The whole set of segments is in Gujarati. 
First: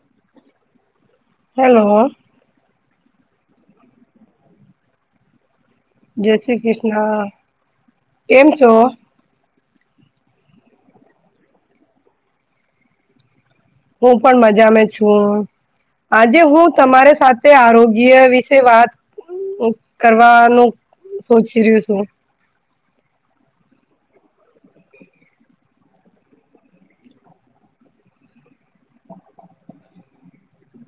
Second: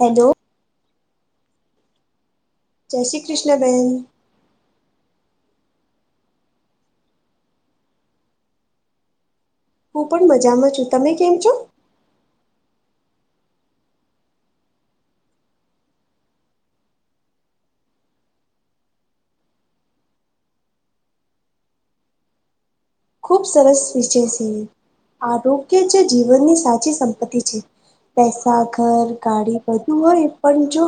હેલો. હેલો. જય શ્રી કૃષ્ણબહેન. જય શ્રી કૃષ્ણ કેમ છો. હું પણ મજામાં છું તમે કેમ છો. હું પણ મજા મે છું. આજે હું તમારી સાથે આરોગ્ય વિશે વાત. કરવાનું સોચી રહ્યું છું. ખૂબ સરસ વિજય છે આરોગ્ય જે જીવનની સાચી સંપત્તિ છે પેસા ઘર ગાડી બધું હોય પણ જો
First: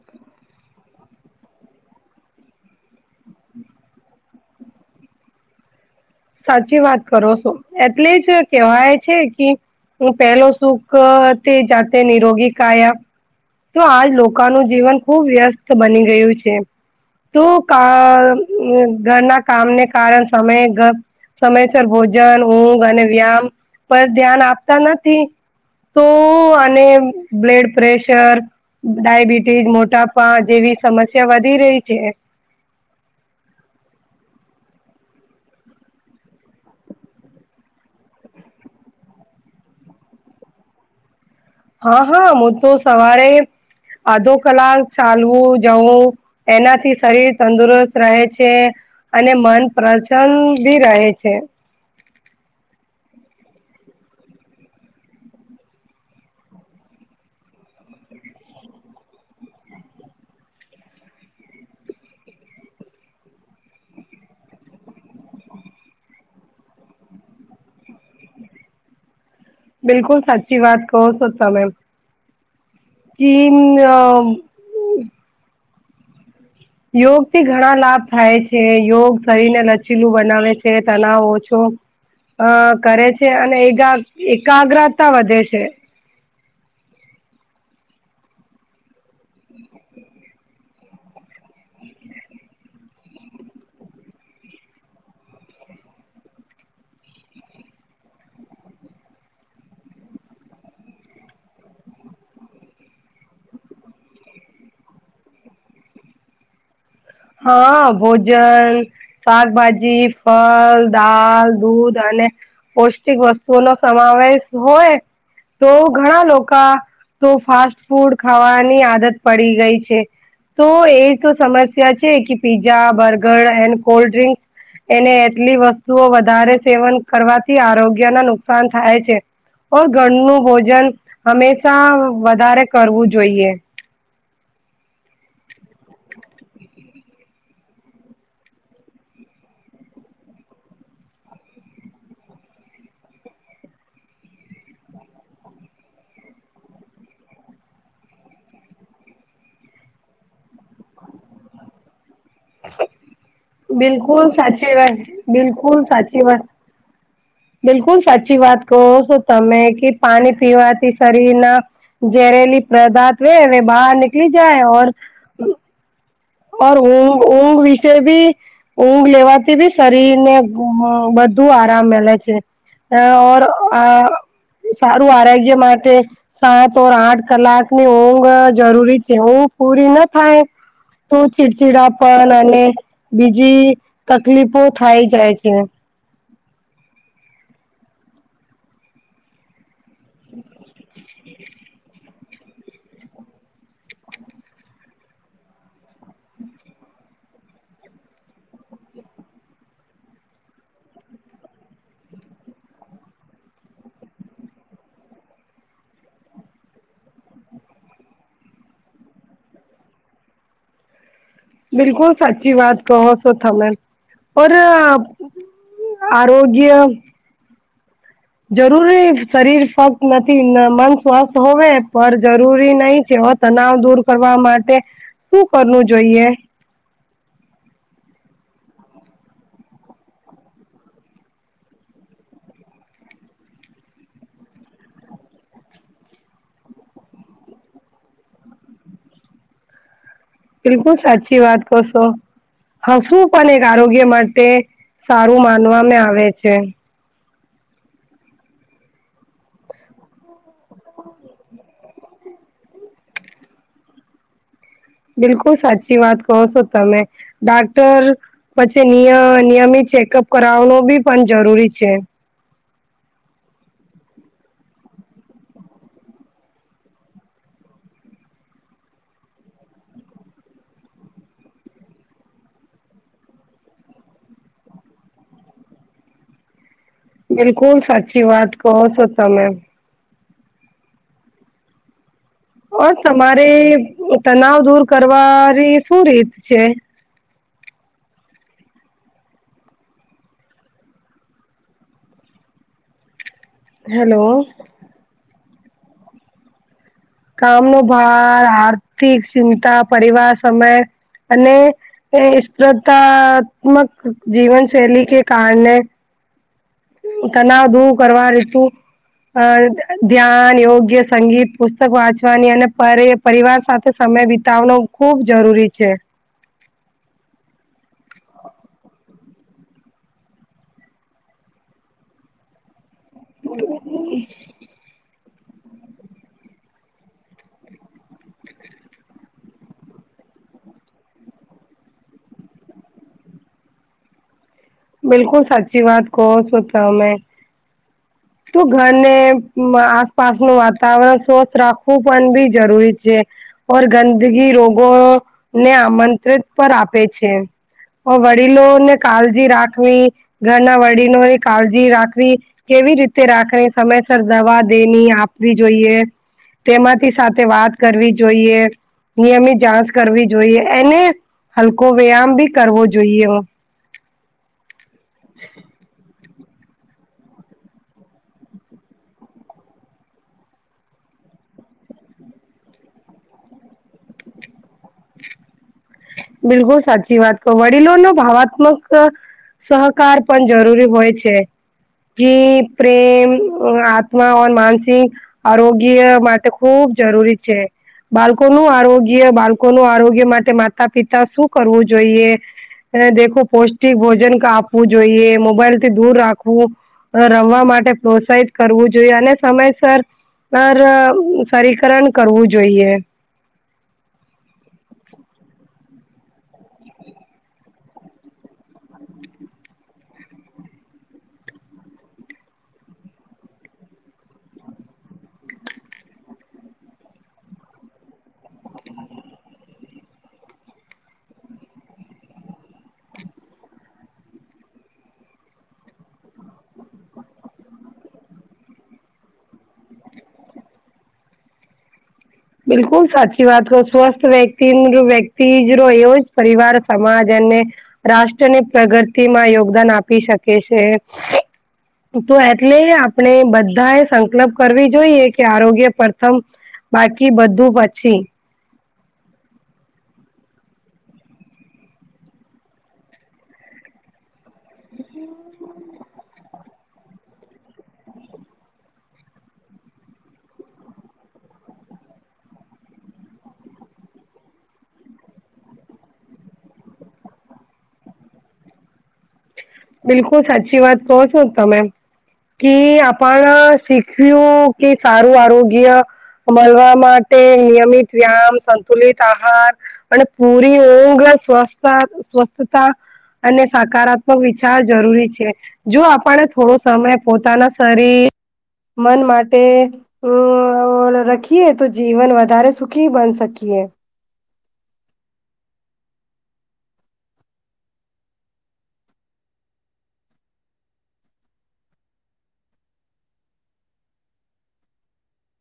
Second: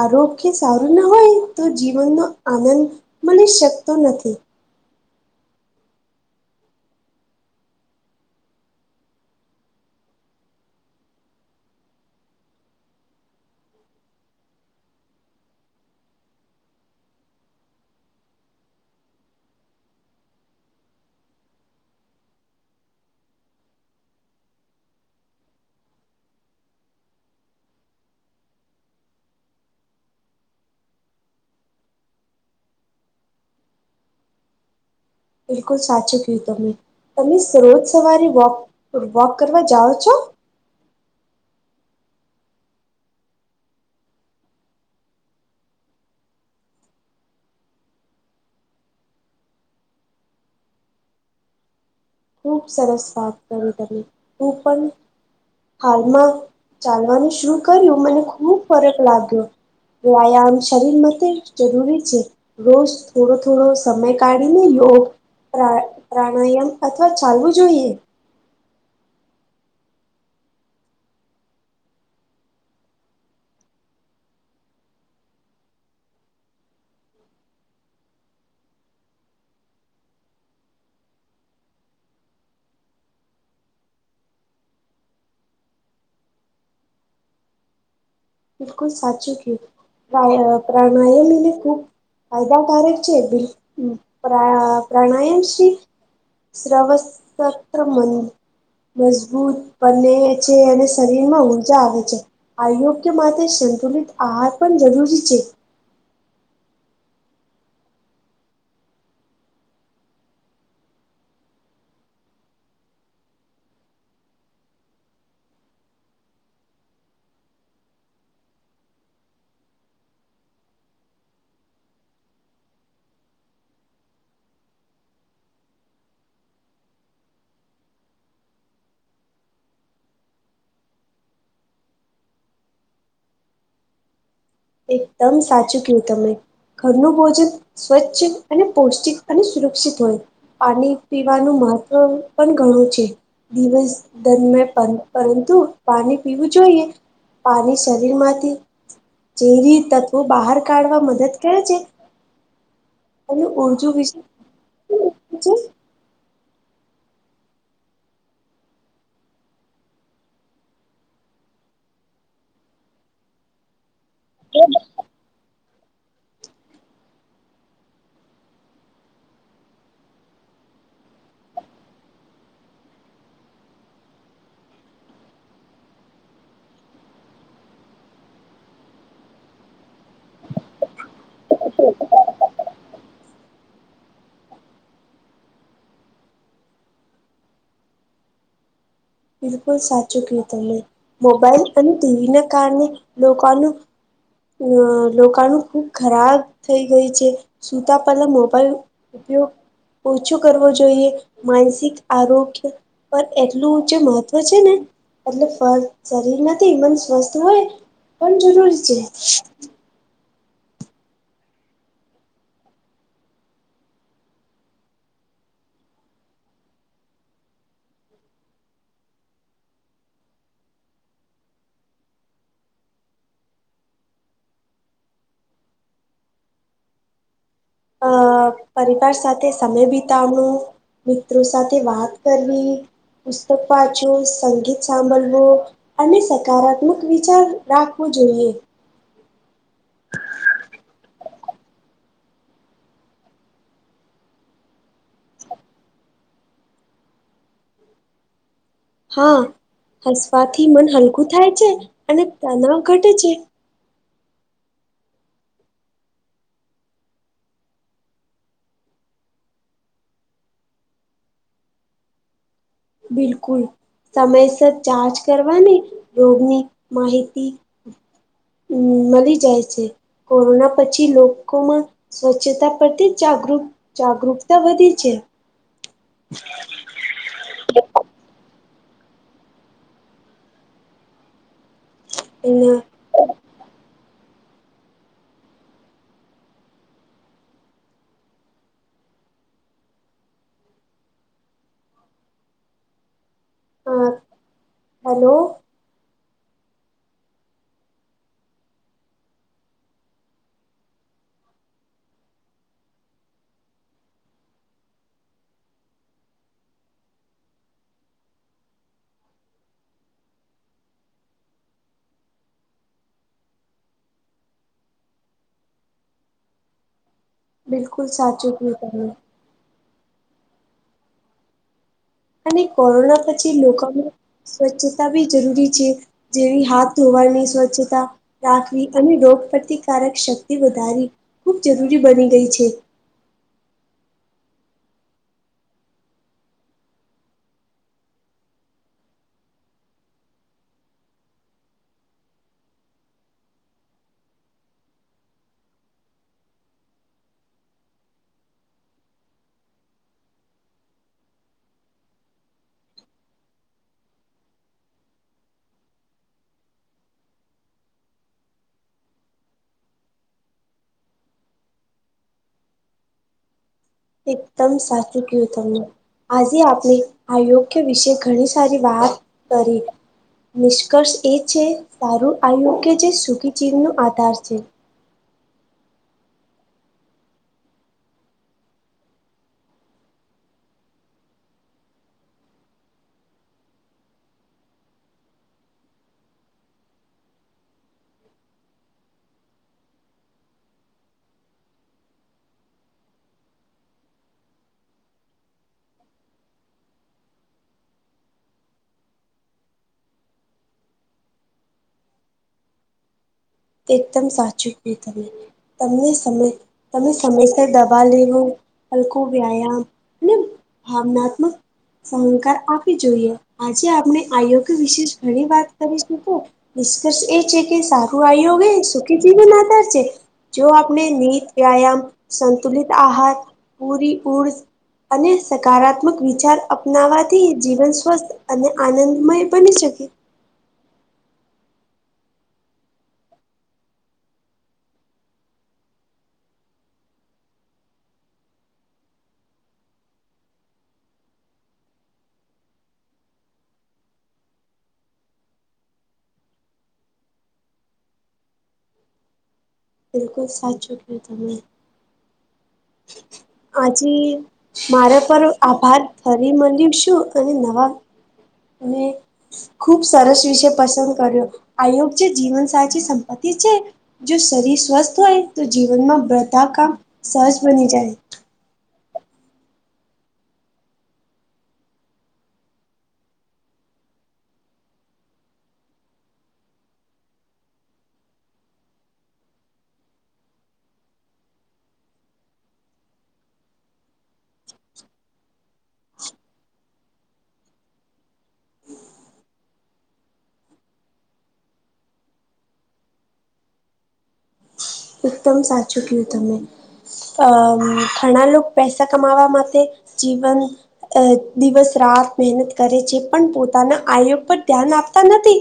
આરોગ્ય સારું ના હોય તો જીવનનો આનંદ મળી શકતો નથી સાચી વાત કરો છો એટલે જ કેવાય છે કે હું પહેલો સુખ તે જાતે નિરોગી કાયા તો આાલ લોકોનું જીવન ખુબ વ્યસ્ત બની ગયું છે તું [unintelligible] ઘરના કામને કારણ સમયે ઘર સમયસર ભોજન ઊંઘ અને વ્યામ પર ધ્યાન આપતા નથી તો અને બ્લડ પ્રેશ સર ડાયબિટીઝ મોટાપા જેવી સમસ્યા વધી રહી છે બિલકુલ સાચું કયું તમે તમે રોજ સવારે વોક વોક કરવા જાઓ છો હા હા હું તો સવારે અધો કલાક ચાલવું જવું એનાથી શરીર તંદુરસ્ત રહે છે અને મન પ્રસન્ન ભી રહે છે ખૂબ સરસ વાત કરી તમે હું પણ હાલમાં ચાલવાનું શું કર્યું મને ખુબ ફરક લાગ્યો વ્યાયામ શરીર માટે જરૂરી છે રોજ થોડો થોડો સમય કાઢીને યોગ પ્રા પ્રાણાયામ ચાલવું જોઈએ બિલકુલ સાચી વાત કહો તમે ચીન યોગ થી ઘણા લાભ થાય છે યોગ શરીરને લચીલું બનાવે છે તણાવ ઓછો અ કરે છે અને એક આમ એકાગ્રતા વધે છે બિલકુલ સાચું કે પ્રાણ પ્રાણાયામ હને ખૂબ ફાયદાકારક છે બિલ પ્રા પ્રાણાયામશ્રી શ્રવસત્ર મન મજબૂત બને છે અને શરીર માં ઊર્જા આવે છે આયોગ માટે સંતુલિત આહાર પણ જરૂરી છે હ ભોજય શાકભાજી ફળ દાલ દૂધ અને પૌષ્ટિક વસ્તુઓ નો સમાવેશ હોય તો ઘણા લોકા તો ફાસ્ટ ફૂડ ખાવાની આદત પડી ગઈ છે તો એ તો સમસ શ્યા છે કે pizza burger and cold drinks એને એટલી વસ્તુઓ વધારે સેવન કરવાથી આરોગ્યને નુકસાન થાય છે તો ઘર નું ભોજન હંમેશા વધારે કરવું જોઈએ એકદમ સાચું કયું તમે ઘરનું ભોજન સ્વચ્છ અને પૌષ્ટિક અને સુરક્ષિત હોય પાણી પીવાનું મહત્વ પણ ઘણું છે દિવસ દરમિયાન પણ પરંતુ પાણી પીવું જોઈએ પાણી શરીર માંથી જેરી તત્વો બહાર કાઢવા મદદ કરે છે અને ઉર્જુ વિશે બિલકુલ સાચી વાત બિલકુલ સાચી વાત બિલકુલ સાચી વાત કહો છો તમે કે પાણી પીવાથી શરીરના જેરેલી પ્રદાતે વે બહાર નિકલી જાય [unintelligible] ઓર ઊંઘ ઊંઘ વિશે ભી ઊંઘ લેવાથી બી શરીર ને બધું આરામ મળ છે અ ઓર આ સારું આરોગ્ય માટે સાત ઓર આઠ કલાક ની ઊંઘ જરૂરી છે નીંદ પૂરી ના થાય તો ચીડચીડા પણ અને બીજી તકલીફો થાય જાય છે બિલકુલ સાચું કીયો તમે મોબાઈલ અને ટીવી ના કારણે લોકાનું અ લોકા નું ખૂબ ખરાબ થઈ ગઈ છે સુતા પહેલા મોબાઈલ ઉપયોગ ઓછો કરવો જોઈએ માનસિક આરોગ્ય પર એટલું મહત્વ છે ને એટલે શરીરમાંથી ઈ મન સ્વસ્થ હોય પણ જરૂરી છે. બિલકુલ સાચી વાત કહો છોથમે ઓ આરોગ્ય જરૂરી શરીર ફક્ત નથી મન સ્વસ્થ હોવે પણ જરૂરી નહીં છે. તનાવ દૂર કરવા માટે શું કરવું જોઈએ. અ પરિવાર સાથે સમય બિતાવણું મિત્રો સાથે વાત કરવી પુસ્તક વાચું સંગીત સાંભળવું અને સકારાત્મક વિચાર રાખવો જોઈએ. બિલકુલ સાચી વાત કરશો હશું પણ એક આરોગ્ય માટે સારું માનવામાં આવે છે. હા હસવાથી મન હલકું થાય છે અને તણાવ ઘટે છે. બિલકુલ સાચી વાત કહો છો તમે ડાક્ટર પછી નિય નિયમિત ચેકઅપ કરાવનો બી પણ જરૂરી છે. બિલકુલ સમયસર ચાર્જ કરવાની રોગની માહિતી હમ મળી જાય છે કોરોના પછી લોકોમાં સ્વચ્છતા પ્રથી જાગૃ જાગૃકતા વધી છે. બિલકુલ સાચી વાત કહો છોતા મે એયા ઓ તમારે તનાવ દૂર કરવાની શું રીત છે. હેલો હલો કામ ન ભાર આર્થિક ચિંતા પરિવાર સમય અને એ સ્પ્રધાત્મક જીવન શૈલી કે કારણે તનાવધુ કરવા ર તું અ ધ્યાન યોગ્ય સંગીત પુસ્તક વાંચવાની અને પરે પરિવાર સાથે સમય વિતાવનો ખુબ જરૂરી છે. બિલકુલ સાચકી તમે અને કોરોના પછી લોકોમાં સ્વચ્છતા બી જરૂરી છે. જેવી હાથ ધોવાર નહી સ્વચ્છતા રાખવી અને રોગ પ્રતિકારક શક્તિ વધારવી ખૂબ જરૂરી બની ગઈ છે. બિલકુલ સાચી વાત કોહ સોતા હ મે તો ઘરને આસપાસનું વાતાવરણ સ્વસ્્થ રાખવું પણ બી જરૂરી છે. પર ગંદગી રોગો ને આમંત્રિત પર આપે છે. વડીલોને કાળજી રાખવી ઘરના વડીલોની કાળજી રાખવી કેવી રીતે રાખને સમયસર દવા દેની આપવી જોઈએ તેમાંથી સાથે વાત કરવી જોઈએ. નિયમિત જાંચ કરવી જોઈએ એને હલકો વ્યાયામ બી કરવો જોઈએ. એકદમ સાચું કયું તમને આજે આપણે આયોગ્ય વિશે ઘણી સારી વાત કરી નિષ્કર્ષ એ છે સારું આયુ કે જે સુખી જીવનો આધાર છે. બિલકુલ સાચી વાત ક વડીલો ન ભાવાત્મક સહકાર પણ જરૂરી હોય છે. જી પ્રેમ આત્મા માનસિક આરોગ્ય માટે ખૂબ જરૂરી છે. બાળકોનુંું આરોગ્ય બાળકોનુંું આરોગ્ય માટે માતા પિતા શું કરવું જોઈએ. દેખું પૌષ્ટિક ભોજન આપવું જોઈએ મોબાઈલ થી દૂર રાખવું રમવા માટે પ્રોત્સાહિત કરવું જોઈએ અને સમયસર સર સરકરણ કરવું જોઈએ. તે એકદમ સાચું હોય તમે તમને સમય તમે સમયસર દવા લેવો હલકું વ્યાયામ ભાવનાત્મક સહંકાર આપી જોઈએ આજે આપણે આયોગ્ય વિશેષ ઘણી વાત કરીશકો નિષ્કર્ષ એ છે કે સારું આવ્યોગ એ સુખી જીવન માધાર છે જો આપણે ત વ્યાયામ સંંતુલિત આહાર પૂરી ઉઊર્જ અને સકારાત્મક વિચાર અપનાવવાથી જીવન સ્વસ્થ અને આનંદમય બની શકે બિલકુલ સાચી વાત કહો સ્વસ્થ વ્યક્તિ વ્યક્તિ ર એવો જ પરિવાર સમાજ અને રાષ્ટ્ર ની પ્રગતિ માં યોગદાન આપી શકે છે તો એટલે આપણે બધા એ સંકલ્પ કરવી જોઈએ કે આરોગ્ય પ્રથમ બાકી બધું પછી બિલકુલ સાચું કું તમને આજે મારા પર આભાર ફરી મળ્યું શું અને નવા અને ખુબ સરસ વિશે પસંદ કર્યો આયોગ જે જીવન સાચી સંપત્તિ છે જો શરીર સ્વસ્થ હોય તો જીવનમાં બ્રધા કામ સહજ બની જાય બિલકુલ સાચી વાત કહો છો તમે કે આપણ શીખ્યું કે સારું આરોગ્ય મળવા માટે નિયમિત વ્યામ સંતુલિત આહાર અને પૂરી ઘ સ્વ સ્વસ્થતા અને સકારાત્મક વિ જરૂરી છે જો આપણે થોડો સમય પોતાના શરીર મન માટે હમ રખીએ તો જીવન વધારે સુખી બન શકીએ એકદમ સાચું કયું તમે અ ઘણા લોકો પૈસા કમાવા માટે જીવન અ દિવસ રાત મહેનત કરે છે પણ પોતાના આયયો પર ધ્યાન આપતા નથી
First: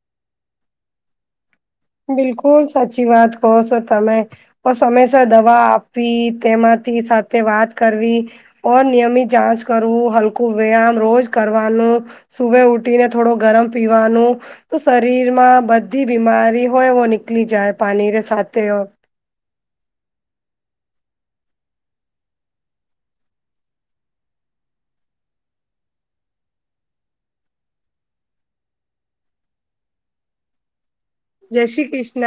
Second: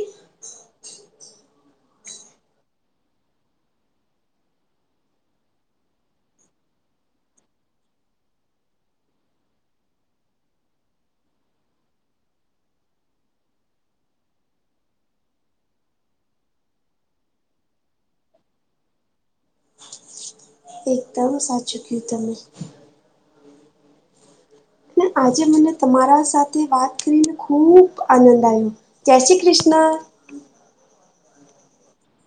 બિલકુલ સાચી વાત કહો છો તમે તો સમયસર દવા આપવી તેમાંથી સાથે વાત કરવી ઓ નિયમિત જાંચ કરવું હલકું વ્યાયામ રોજ કરવાનું સુભે ઉઠીને થોડો ગરમ પીવાનું તો શરીરમાં બધી બીમારી વો નિકલી જાય પાણી ર સાતે હો એકદમ સાચું કયું તમે ને આજે મને તમારા સાથે વાત કરીને ખુબ આનંદ આવ્યો જય શ્રી કૃષ્ણ જય શ્રી કૃષ્ણ